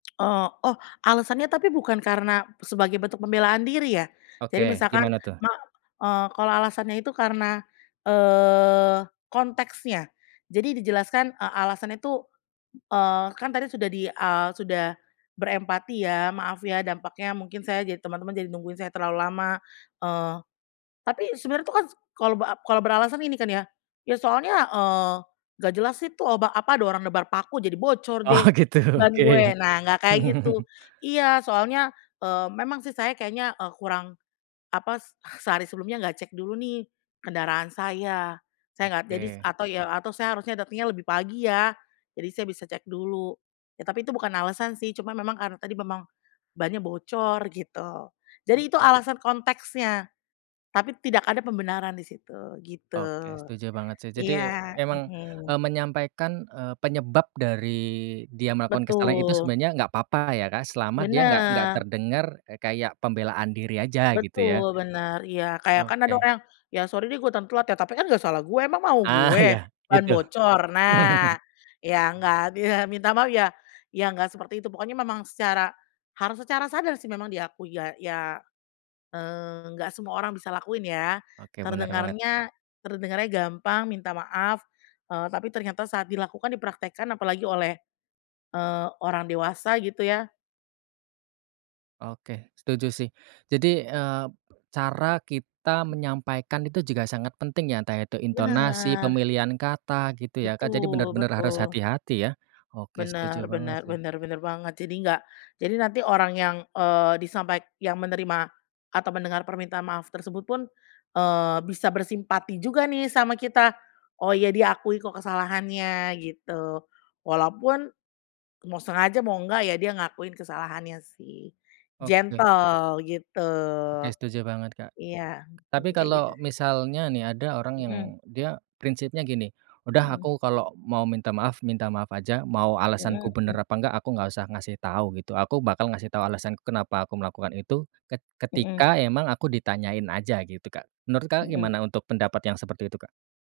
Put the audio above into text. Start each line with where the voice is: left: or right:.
left: Oh oh, alasannya tapi bukan karena sebagai bentuk pembelaan diri ya jadi
right: Oke,
left: misalkan
right: gimana tuh?
left: ma eee, kalau alasannya itu karena, eee, konteksnya. Jadi dijelaskan, eee, alasan itu, eee, kan tadi sudah di, eee, sudah berempati ya maaf ya dampaknya mungkin saya, jadi teman-teman jadi nungguin saya terlalu lama, eee, tapi sebenarnya itu kan s kalau bera kalau beralasan ini kan ya, ya soalnya, eee, nggak jelas sih itu ba apa ada orang nebar paku jadi bocor deh
right: Oh, gitu
left: ban gue.
right: oke.
left: Nah, nggak kayak gitu, iya soalnya, eee, memang sih saya kayaknya, eee, kurang apa sehari sebelumnya nggak cek dulu nih kendaraan saya, saya nggak jadi
right: Oke.
left: atau ya atau saya harusnya datengnya lebih pagi ya, jadi saya bisa cek dulu. Ya tapi itu bukan alasan sih cuma memang karena tadi memang bannya bocor gitu. Jadi itu
right: Oke.
left: alasan konteksnya tapi tidak ada pembenaran di situ gitu,
right: Oke setuju banget sih, jadi
left: iya,
right: emang,
left: mhm.
right: eee, menyampaikan, eee, penyebab dari dia melakukan kesalahan itu
left: Betul.
right: sebenarnya gak apa-apa ya, Kak, selama dia gak gak
left: Benar.
right: terdengar kayak pembelaan diri aja gitu ya.
left: Betul, benar, iya kayak kan ada
right: Oke.
left: orang "ya sorry deh gua dateng telat ya tapi kan nggak salah gua emang mau
right: Ah,
left: gua
right: iya
left: bukan ban
right: itu.
left: bocor." Nah, ya nggak minta maaf ya, ya nggak seperti itu pokoknya memang secara harus secara sadar sih memang diakui ya ya, eee, nggak semua orang bisa lakuin ya
right: Oke, benar banget.
left: terdengarnya terdengarnya gampang minta maaf, eee, tapi ternyata saat dilakukan dipraktekkan apalagi oleh, eee, orang dewasa gitu ya.
right: Oke, setuju sih, jadi, eee, cara kita menyampaikan itu juga sangat penting ya entah itu intonasi,
left: Benar.
right: pemilihan kata, gitu ya, Kak, jadi
left: Betul
right: bener-bener harus
left: betul.
right: hati-hati ya. Oke, setuju
left: Bener
right: banget
left: bener
right: sih.
left: bener bener banget, jadi nggak jadi nanti orang yang, eee, disampaik yang menerima atau mendengar permintaan maaf tersebut pun, eee, bisa bersimpati juga nih sama kita, oh ya dia akui kok kesalahannya gitu, walaupun mau sengaja mau enggak ya dia ngakuin kesalahannya sih,
right: Oke.
left: gentle gitu.
right: Oke setuju banget, Kak.
left: Iya,
right: Tapi
left: mhm, kayak gitu.
right: kalau misalnya nih ada orang yang
left: Mhm.
right: dia prinsipnya gini, udah
left: Mhm.
right: aku kalau mau minta maaf, minta maaf aja, mau alasanku
left: Mhm,
right: bener
left: m
right: apa enggak, aku gak usah ngasih tahu gitu aku bakal ngasih tahu alasanku kenapa aku melakukan itu ket
left: Mhm.
right: ketika emang aku ditanyain aja gitu, Kak, menurut, Kakak,
left: Mhm.
right: gimana untuk pendapat yang seperti itu, Kak?